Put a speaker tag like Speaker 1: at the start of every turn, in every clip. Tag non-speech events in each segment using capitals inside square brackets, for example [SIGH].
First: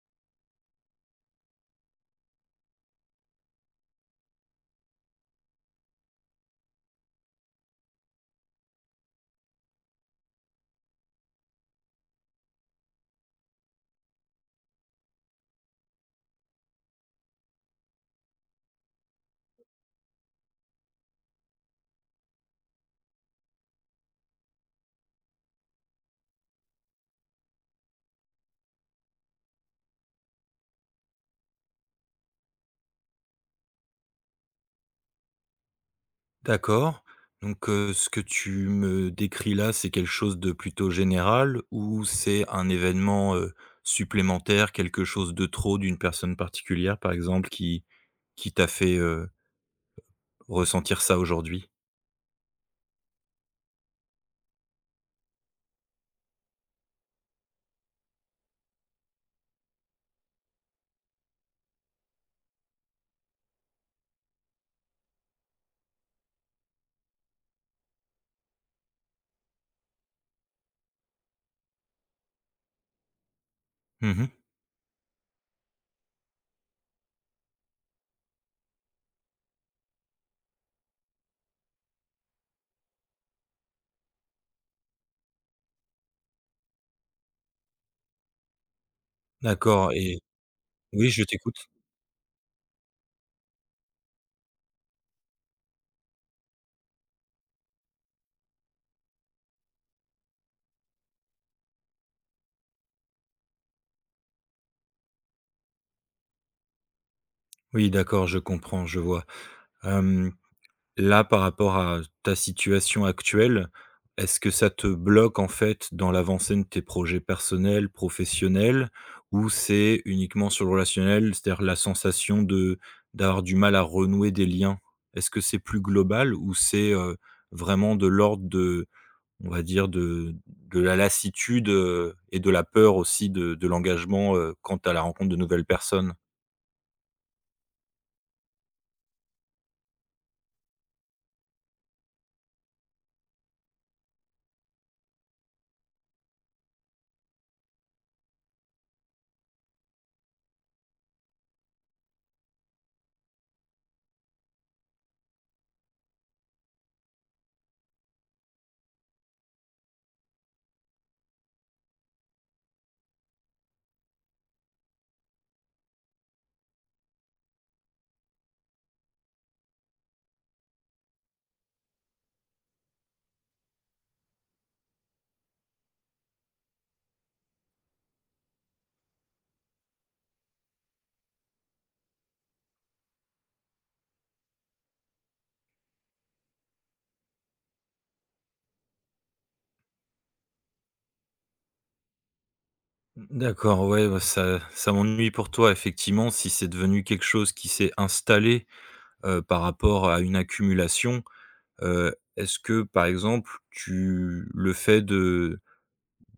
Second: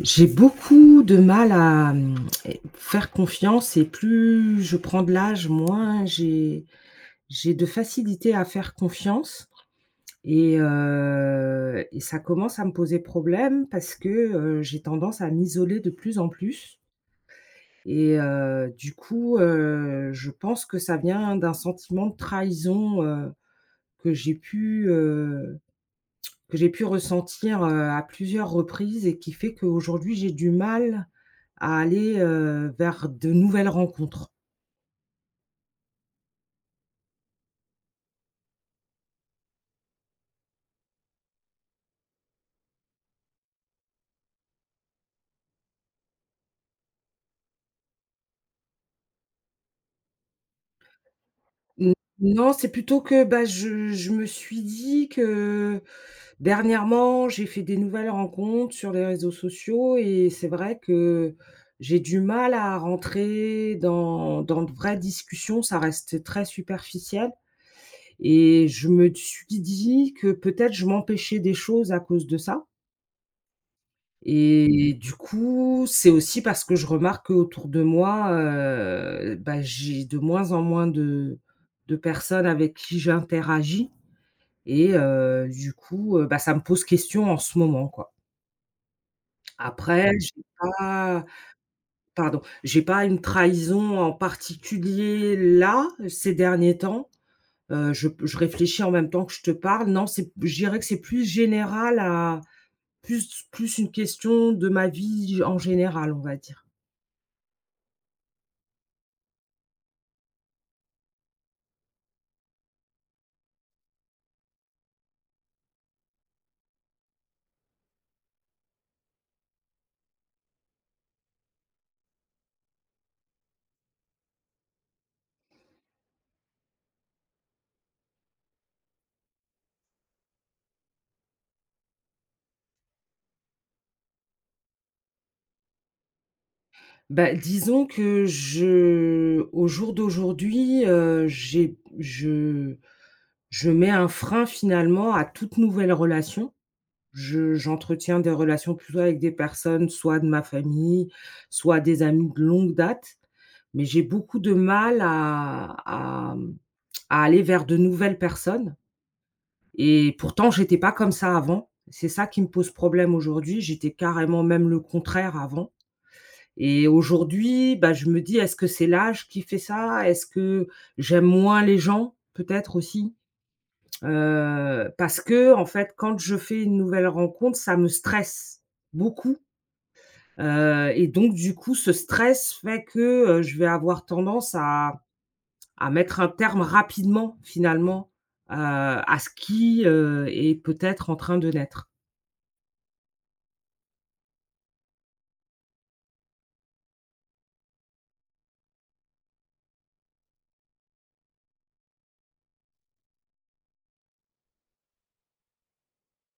Speaker 1: J'ai beaucoup de mal à, mmh, et faire confiance et plus je prends de l'âge, moins j'ai de facilité à faire confiance et ça commence à me poser problème parce que, j'ai tendance à m'isoler de plus en plus et du coup, je pense que ça vient d'un sentiment de trahison, que j'ai pu, heu que j'ai pu ressentir, à plusieurs reprises et qui fait qu'aujourd'hui j'ai du mal à aller, vers de nouvelles rencontres.
Speaker 2: D'accord. Donc, ce que tu me décris là, c'est quelque chose de plutôt général ou c'est un événement, supplémentaire, quelque chose de trop d'une personne particulière, par exemple, qui t'a fait, ressentir ça aujourd'hui?
Speaker 1: N Non, c'est plutôt que, bah, je me suis dit que dernièrement, j'ai fait des nouvelles rencontres sur les réseaux sociaux et c'est vrai que j'ai du mal à rentrer dans de vraies discussions, ça reste très superficiel et je me suis dit que peut-être je m'empêchais des choses à cause de ça.
Speaker 2: Mmh.
Speaker 1: Et du coup, c'est aussi parce que je remarque qu'autour de moi, bah, j'ai de moins en moins de personnes avec qui j'interagis et du coup, bah, ça me pose question en ce moment, quoi.
Speaker 2: D'accord,
Speaker 1: Après,
Speaker 2: et
Speaker 1: j'ai
Speaker 2: oui, je
Speaker 1: pas
Speaker 2: t'écoute.
Speaker 1: pardon, j'ai pas une trahison en particulier là, ces derniers temps. Je réfléchis en même temps que je te parle. Non, c'est je dirais que c'est plus général à plus une question de ma vie en général, on va dire.
Speaker 2: Oui, d'accord, je comprends, je vois. Là, par rapport à ta situation actuelle, est-ce que ça te bloque, en fait, dans l'avancée de tes projets personnels, professionnels? Ou c'est uniquement sur le relationnel, c'est-à-dire la sensation de d'avoir du mal à renouer des liens? Est-ce que c'est plus global ou c'est, vraiment de l'ordre de, on va dire, de la lassitude, et de la peur aussi de l'engagement, quant à la rencontre de nouvelles personnes?
Speaker 1: Bah, disons que je au jour d'aujourd'hui, j'ai je mets un frein finalement à toute nouvelle relation. Je J'entretiens des relations plutôt avec des personnes, soit de ma famille, soit des amis de longue date, mais j'ai beaucoup de mal à à aller vers de nouvelles personnes et pourtant j'étais pas comme ça avant. C'est ça qui me pose problème aujourd'hui, j'étais carrément même le contraire avant. Et aujourd'hui, bah, je me dis: «Est-ce que c'est l'âge qui fait ça? Est-ce que j'aime moins les gens?» peut-être aussi, parce que, en fait, quand je fais une nouvelle rencontre, ça me stresse beaucoup, et donc du coup, ce stress fait que, je vais avoir tendance à mettre un terme rapidement, finalement, à ce qui, est peut-être en train de naître.
Speaker 2: D'accord, ouais, bah, ça m'ennuie pour toi effectivement si c'est devenu quelque chose qui s'est installé, par rapport à une accumulation. Est-ce que par exemple tu le fait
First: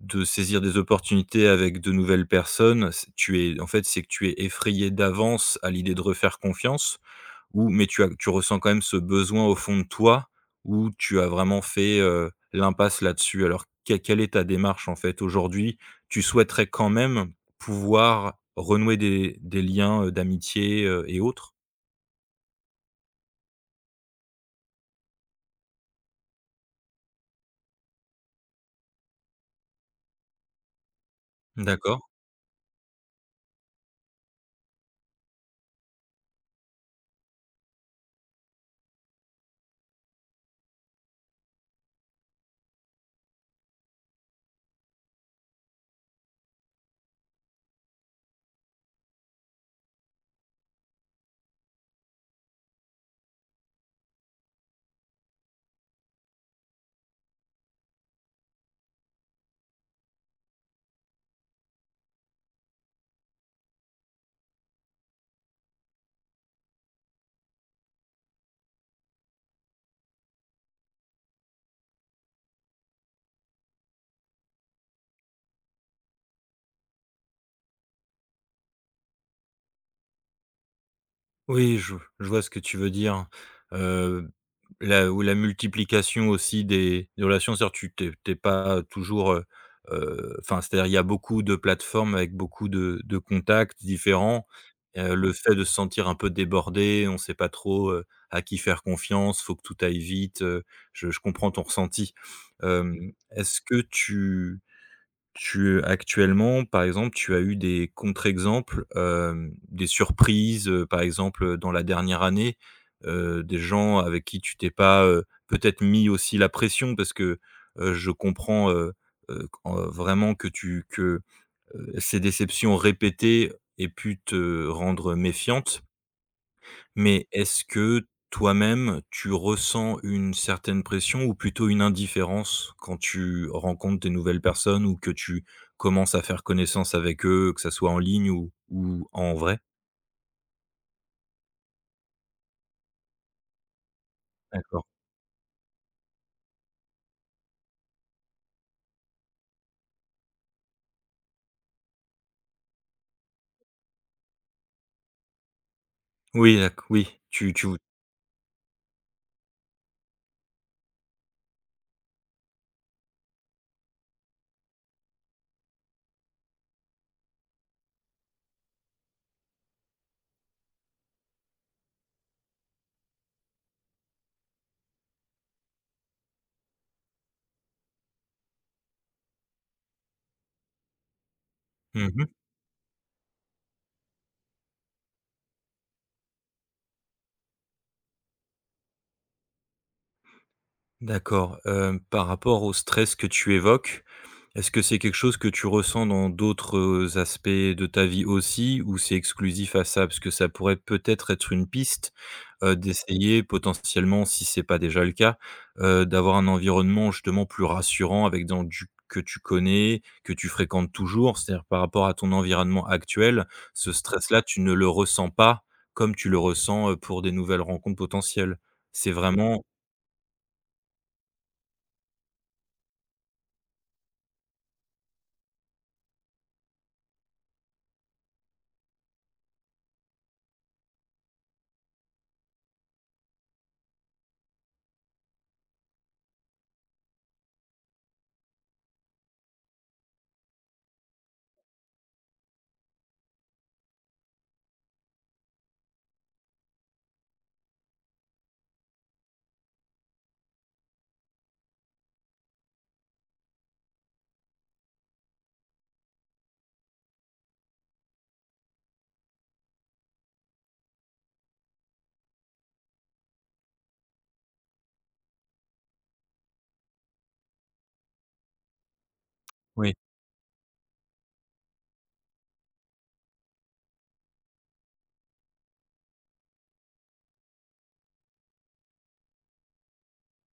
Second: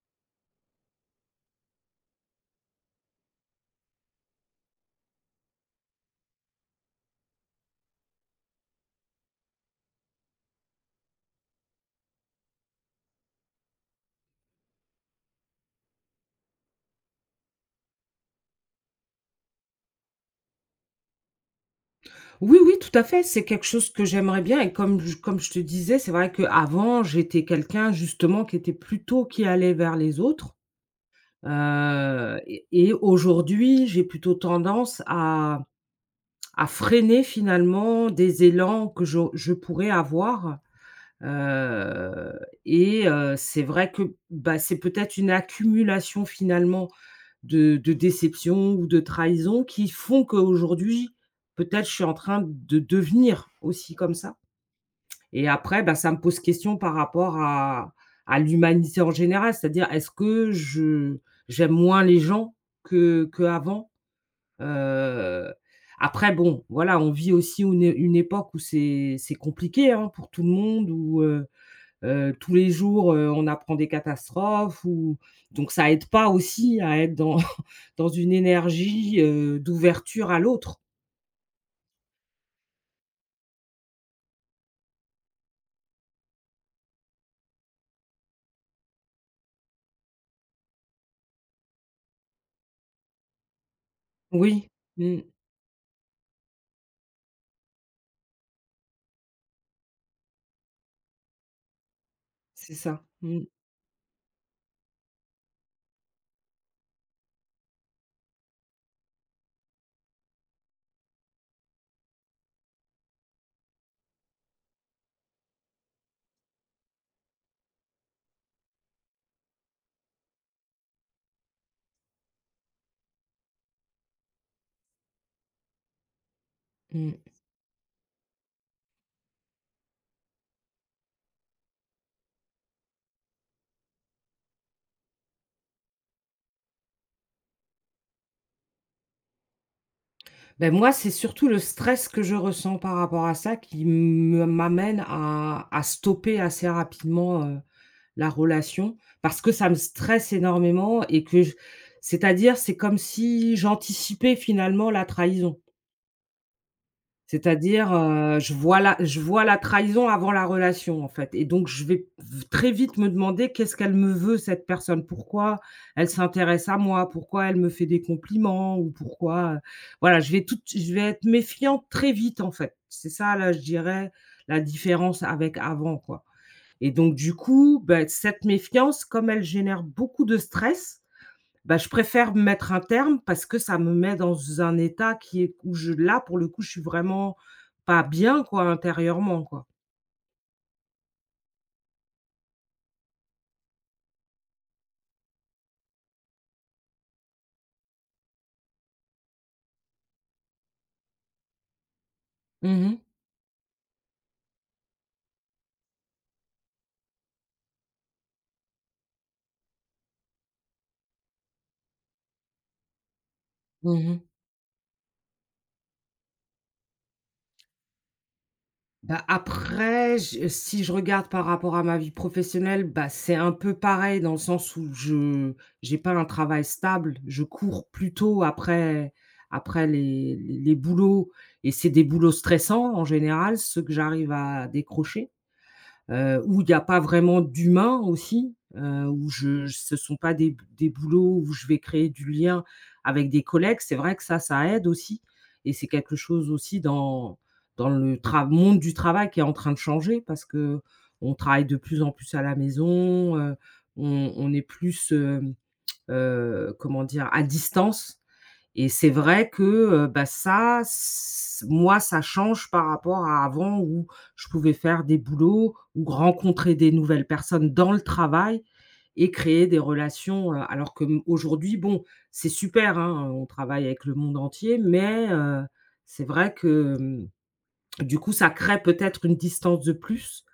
Speaker 2: de saisir des opportunités avec de nouvelles personnes, c'est que tu es effrayé d'avance à l'idée de refaire confiance? Ou mais tu ressens quand même ce besoin au fond de toi où tu as vraiment fait, l'impasse là-dessus? Alors que quelle est ta démarche, en fait, aujourd'hui? Tu souhaiterais quand même pouvoir renouer des liens, d'amitié, heu, et autres?
Speaker 1: Oui, oui, tout à fait, c'est quelque chose que j'aimerais bien et comme je te disais, c'est vrai qu'avant, j'étais quelqu'un justement qui était plutôt qui allait vers les autres,
Speaker 2: D'accord.
Speaker 1: et aujourd'hui, j'ai plutôt tendance à freiner finalement des élans que je pourrais avoir. Heu et c'est vrai que, bah, c'est peut-être une accumulation finalement de déceptions ou de trahisons qui font qu'aujourd'hui, peut-être je suis en train de devenir aussi comme ça et après, bah, ça me pose question par rapport à l'humanité en général. C'est-à-dire, est-ce que je j'aime moins les gens que qu'avant? Heu, Après bon, voilà, on vit aussi une époque où c'est compliqué, hein, pour tout le monde, où tous les jours, on apprend des catastrophes ou donc ça aide pas aussi à être dans [LAUGHS] dans une énergie, d'ouverture à l'autre.
Speaker 2: Oui, je vois ce que tu veux dire. Heu, la ou la multiplication aussi des relations, c'est-à-dire tu t'es tu pas toujours, enfin, c'est-à-dire il y a beaucoup de plateformes avec beaucoup de contacts différents.
Speaker 1: Oui, mmh,
Speaker 2: Le fait de se sentir un peu débordé, on ne sait pas trop, à qui faire confiance, faut que tout aille vite, je comprends ton ressenti.
Speaker 1: c'est ça. Mmh,
Speaker 2: Est-ce que tu actuellement, par exemple, tu as eu des contre-exemples, des surprises, par exemple, dans la dernière année, des gens avec qui tu t'es pas, peut-être mis aussi la pression? Parce que, je comprends, quand, vraiment que ces déceptions répétées aient pu te rendre méfiante.
Speaker 1: mmh.
Speaker 2: Mais est-ce que toi-même, tu ressens une certaine pression ou plutôt une indifférence quand tu rencontres des nouvelles personnes ou que tu commences à faire connaissance avec eux, que ça soit en ligne ou en vrai?
Speaker 1: Beh, moi, c'est surtout le stress que je ressens par rapport à ça qui me
Speaker 2: D'accord.
Speaker 1: m'amène à stopper assez rapidement, la relation parce que ça me stresse énormément et que je c'est-à-dire, c'est comme si j'anticipais finalement la trahison.
Speaker 2: Oui, d'acc oui, tu tu v
Speaker 1: C'est-à-dire, je vois la trahison avant la relation, en fait et donc je vais v très vite me demander: «Qu'est-ce qu'elle me veut cette personne? Pourquoi elle s'intéresse à moi? Pourquoi elle me fait des compliments? Ou pourquoi, voilà, je vais être méfiante très vite, en fait. C'est ça, là, je dirais, la différence avec avant, quoi et donc du coup, bah, cette méfiance, comme elle génère beaucoup de stress, bah, je
Speaker 2: mmh.
Speaker 1: préfère mettre un terme parce que ça me met dans un état qui est où je là, pour le coup, je suis vraiment pas bien, quoi, intérieurement, quoi.
Speaker 2: D'accord, par rapport au stress que tu évoques, est-ce que c'est quelque chose que tu ressens dans d'autres aspects de ta vie aussi ou c'est exclusif à ça? Parce que ça pourrait peut-être être une piste,
Speaker 1: Mmh mh.
Speaker 2: d'essayer potentiellement, si c'est pas déjà le cas, d'avoir un environnement justement plus rassurant avec dans du que tu connais, que tu fréquentes toujours. C'est-à-dire par rapport à ton environnement actuel, ce
Speaker 1: Mmh mh.
Speaker 2: stress-là, tu ne le ressens pas comme tu le ressens, pour des nouvelles rencontres potentielles. C'est
Speaker 1: Bah,
Speaker 2: vraiment
Speaker 1: après, je si je regarde par rapport à ma vie professionnelle, bah, c'est un peu pareil dans le sens où je j'ai pas un travail stable. Je cours plutôt après après les boulots et c'est des boulots stressants en général, ceux que j'arrive à décrocher. Où il y a pas vraiment d'humain aussi, où je ce ne sont pas des boulots où je vais créer du lien avec des collègues. C'est vrai que ça aide aussi et c'est quelque chose aussi dans le tra monde du travail qui est en train de changer parce que on travaille de plus en plus à la maison, on est plus, comment dire? À distance et c'est vrai que, bah, ça, ç moi, ça change par rapport à avant où je pouvais faire des boulots ou rencontrer des nouvelles personnes dans le travail et créer des
Speaker 2: oui.
Speaker 1: relations, alors que, mmh, aujourd'hui, bon, c'est super, hein, on travaille avec le monde entier, mais c'est vrai que, mmh, du coup, ça crée peut-être une distance de plus,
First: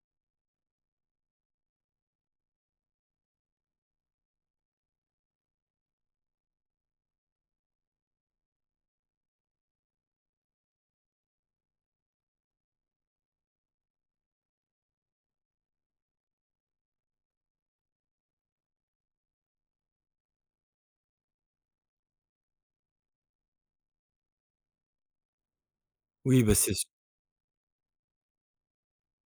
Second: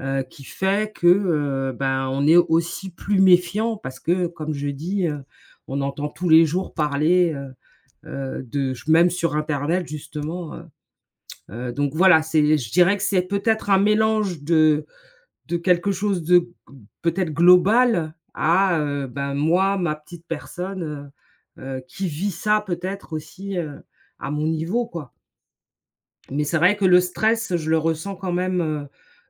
Speaker 1: qui fait que, ben, on est aussi plus méfiant parce que, comme je dis, on entend tous les jours parler, de, même sur Internet, justement. Donc voilà, c'est, je dirais que c'est peut-être un mélange de quelque chose de peut-être global à ben, moi, ma petite personne, qui vit ça peut-être aussi à mon niveau, quoi.
Speaker 2: Oui,
Speaker 1: Mais
Speaker 2: bah,
Speaker 1: c'est
Speaker 2: c'est…
Speaker 1: vrai que le stress, je le ressens quand même,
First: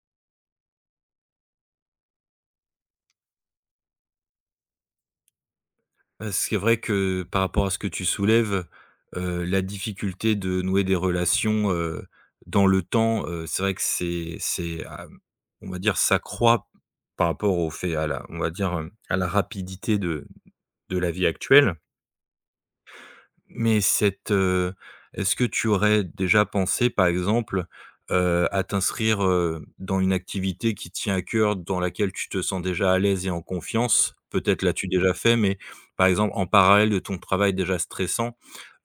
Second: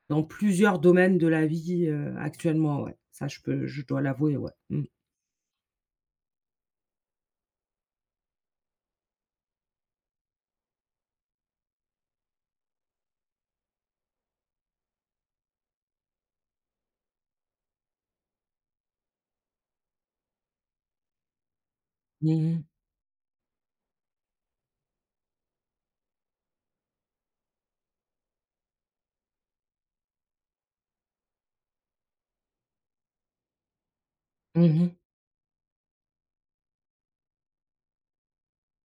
Speaker 1: dans plusieurs domaines de la vie, actuellement, ouais. Ça, je peux, je dois l'avouer, ouais. Mm.
Speaker 2: C'est vrai que par rapport à ce que tu soulèves, la difficulté de nouer des relations, dans le temps, c'est vrai que c'est, on va dire, ça croît par rapport au fait à la, on va dire, à la rapidité de la vie actuelle.
Speaker 1: Mmh mh.
Speaker 2: Mais cette, est-ce que tu aurais déjà pensé, par exemple, à t'inscrire, dans une activité qui te tient à cœur, dans laquelle tu te sens déjà à l'aise et en confiance? Peut-être
Speaker 1: Mmh
Speaker 2: l'as-tu
Speaker 1: mh.
Speaker 2: déjà fait, mais par exemple en parallèle de ton travail déjà stressant,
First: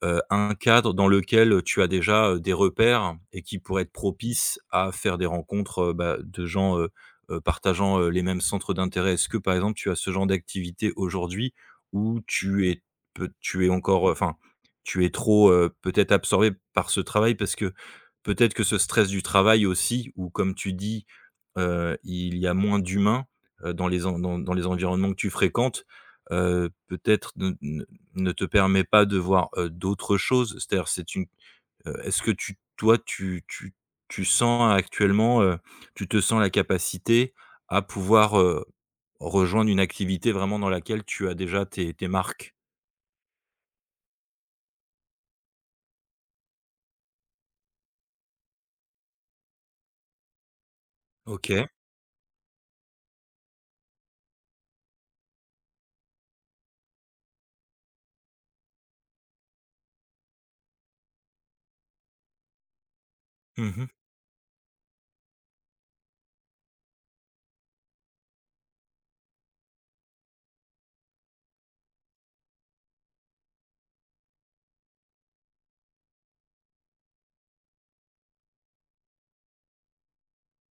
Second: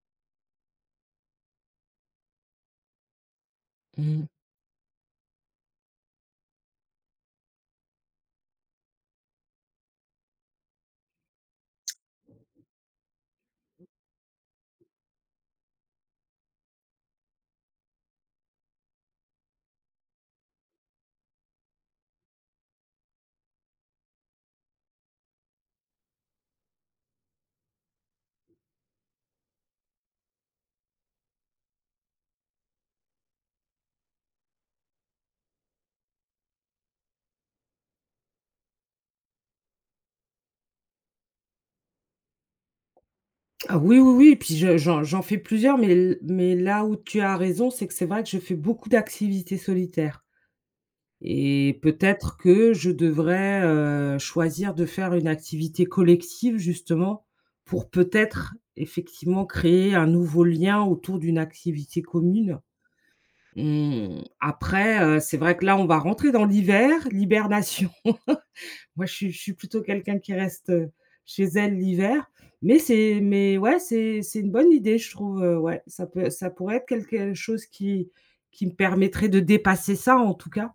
Speaker 2: un cadre dans lequel tu as déjà, des repères et qui pourrait être
Speaker 1: Mmh.
Speaker 2: propice à faire des rencontres, bah, de gens, partageant, les mêmes centres d'intérêt? Est-ce que, par exemple, tu as ce genre d'activité aujourd'hui où tu es peut tu es encore, enfin, tu es trop, peut-être absorbé par ce travail? Parce que peut-être que ce stress du travail aussi, ou comme tu dis, il y a moins d'humains, dans les en dans dans les environnements que tu fréquentes, peut-être ne te permet pas de voir, d'autres choses. C'est-à-dire, c'est une, est-ce que tu toi, tu tu tu sens actuellement, tu te sens la capacité à pouvoir, rejoindre une activité vraiment dans laquelle tu as déjà tes marques?
Speaker 1: Ah oui, oui, oui, puis je j'en j'en fais plusieurs, mais l mais là où tu as raison, c'est que c'est vrai que je fais beaucoup d'activités solitaires
Speaker 2: OK.
Speaker 1: et peut-être que je devrais, choisir de faire une activité collective justement pour peut-être effectivement créer un nouveau lien autour d'une activité commune.
Speaker 2: Mmh.
Speaker 1: Mmh, après, c'est vrai que là, on va rentrer dans l'hiver, l'hibernation. Moi, je suis plutôt quelqu'un qui reste, chez elle l'hiver, mais c'est mais ouais, c'est une bonne idée, je trouve, ouais, ça pourrait être quelque chose qui me permettrait de dépasser ça, en tout cas,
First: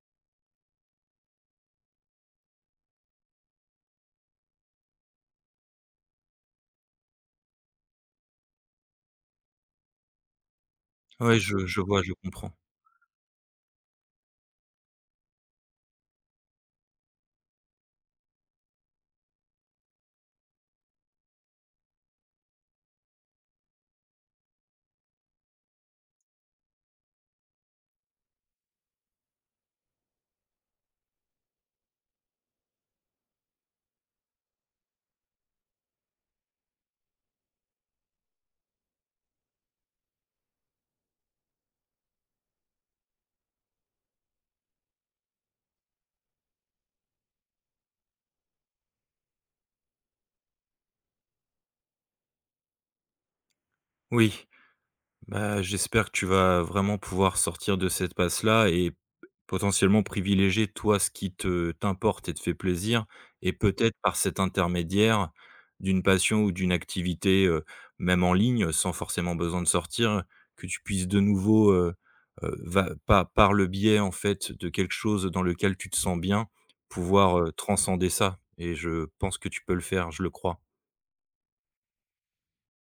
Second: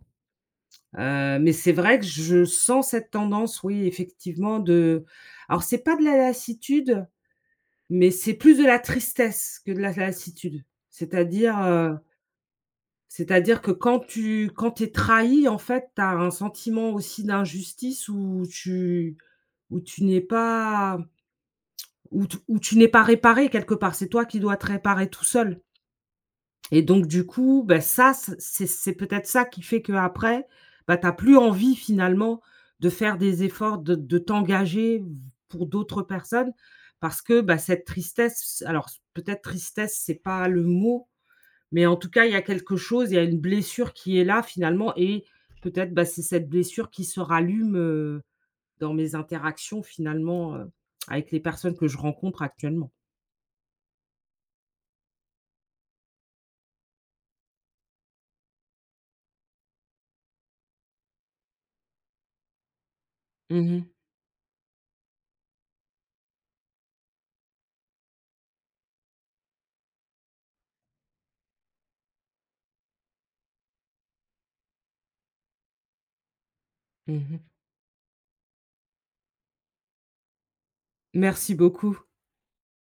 Speaker 1: mais c'est vrai que je sens cette tendance, oui, effectivement, de alors c'est pas de la lassitude, mais c'est plus de la tristesse que de la lassitude.
Speaker 2: Ouais,
Speaker 1: C'est-à-dire,
Speaker 2: je
Speaker 1: heu
Speaker 2: vois, je comprends.
Speaker 1: C'est-à-dire que quand tu es trahi, en fait, tu as un sentiment aussi d'injustice où tu n'es pas où tu n'es pas réparé quelque part. C'est toi qui dois te réparer tout seul et donc du coup, bah, ça, c'est c'est peut-être ça qui fait qu'après, bah, tu as plus envie finalement de faire des efforts, de t'engager pour d'autres personnes parce que, bah, cette tristesse alors peut-être tristesse, c'est pas le mot, mais en tout cas, il y a quelque chose, il y a une blessure qui est là finalement et peut-être, bah, c'est cette blessure qui se rallume, dans mes interactions finalement, avec les personnes que je rencontre actuellement.
Speaker 2: Oui. Bah, j'espère que tu vas vraiment pouvoir sortir de cette passe-là et potentiellement privilégier, toi, ce qui te t'importe et te fait plaisir et
Speaker 1: Mmh
Speaker 2: peut-être
Speaker 1: mh.
Speaker 2: par cet intermédiaire d'une passion ou d'une activité, même en ligne, sans forcément besoin de sortir, que tu puisses de nouveau, va pa par le biais, en fait, de quelque chose dans lequel tu te sens bien, pouvoir,
Speaker 1: Mmh.
Speaker 2: transcender ça, et je pense que tu peux le faire, je le crois.
Speaker 1: Merci beaucoup.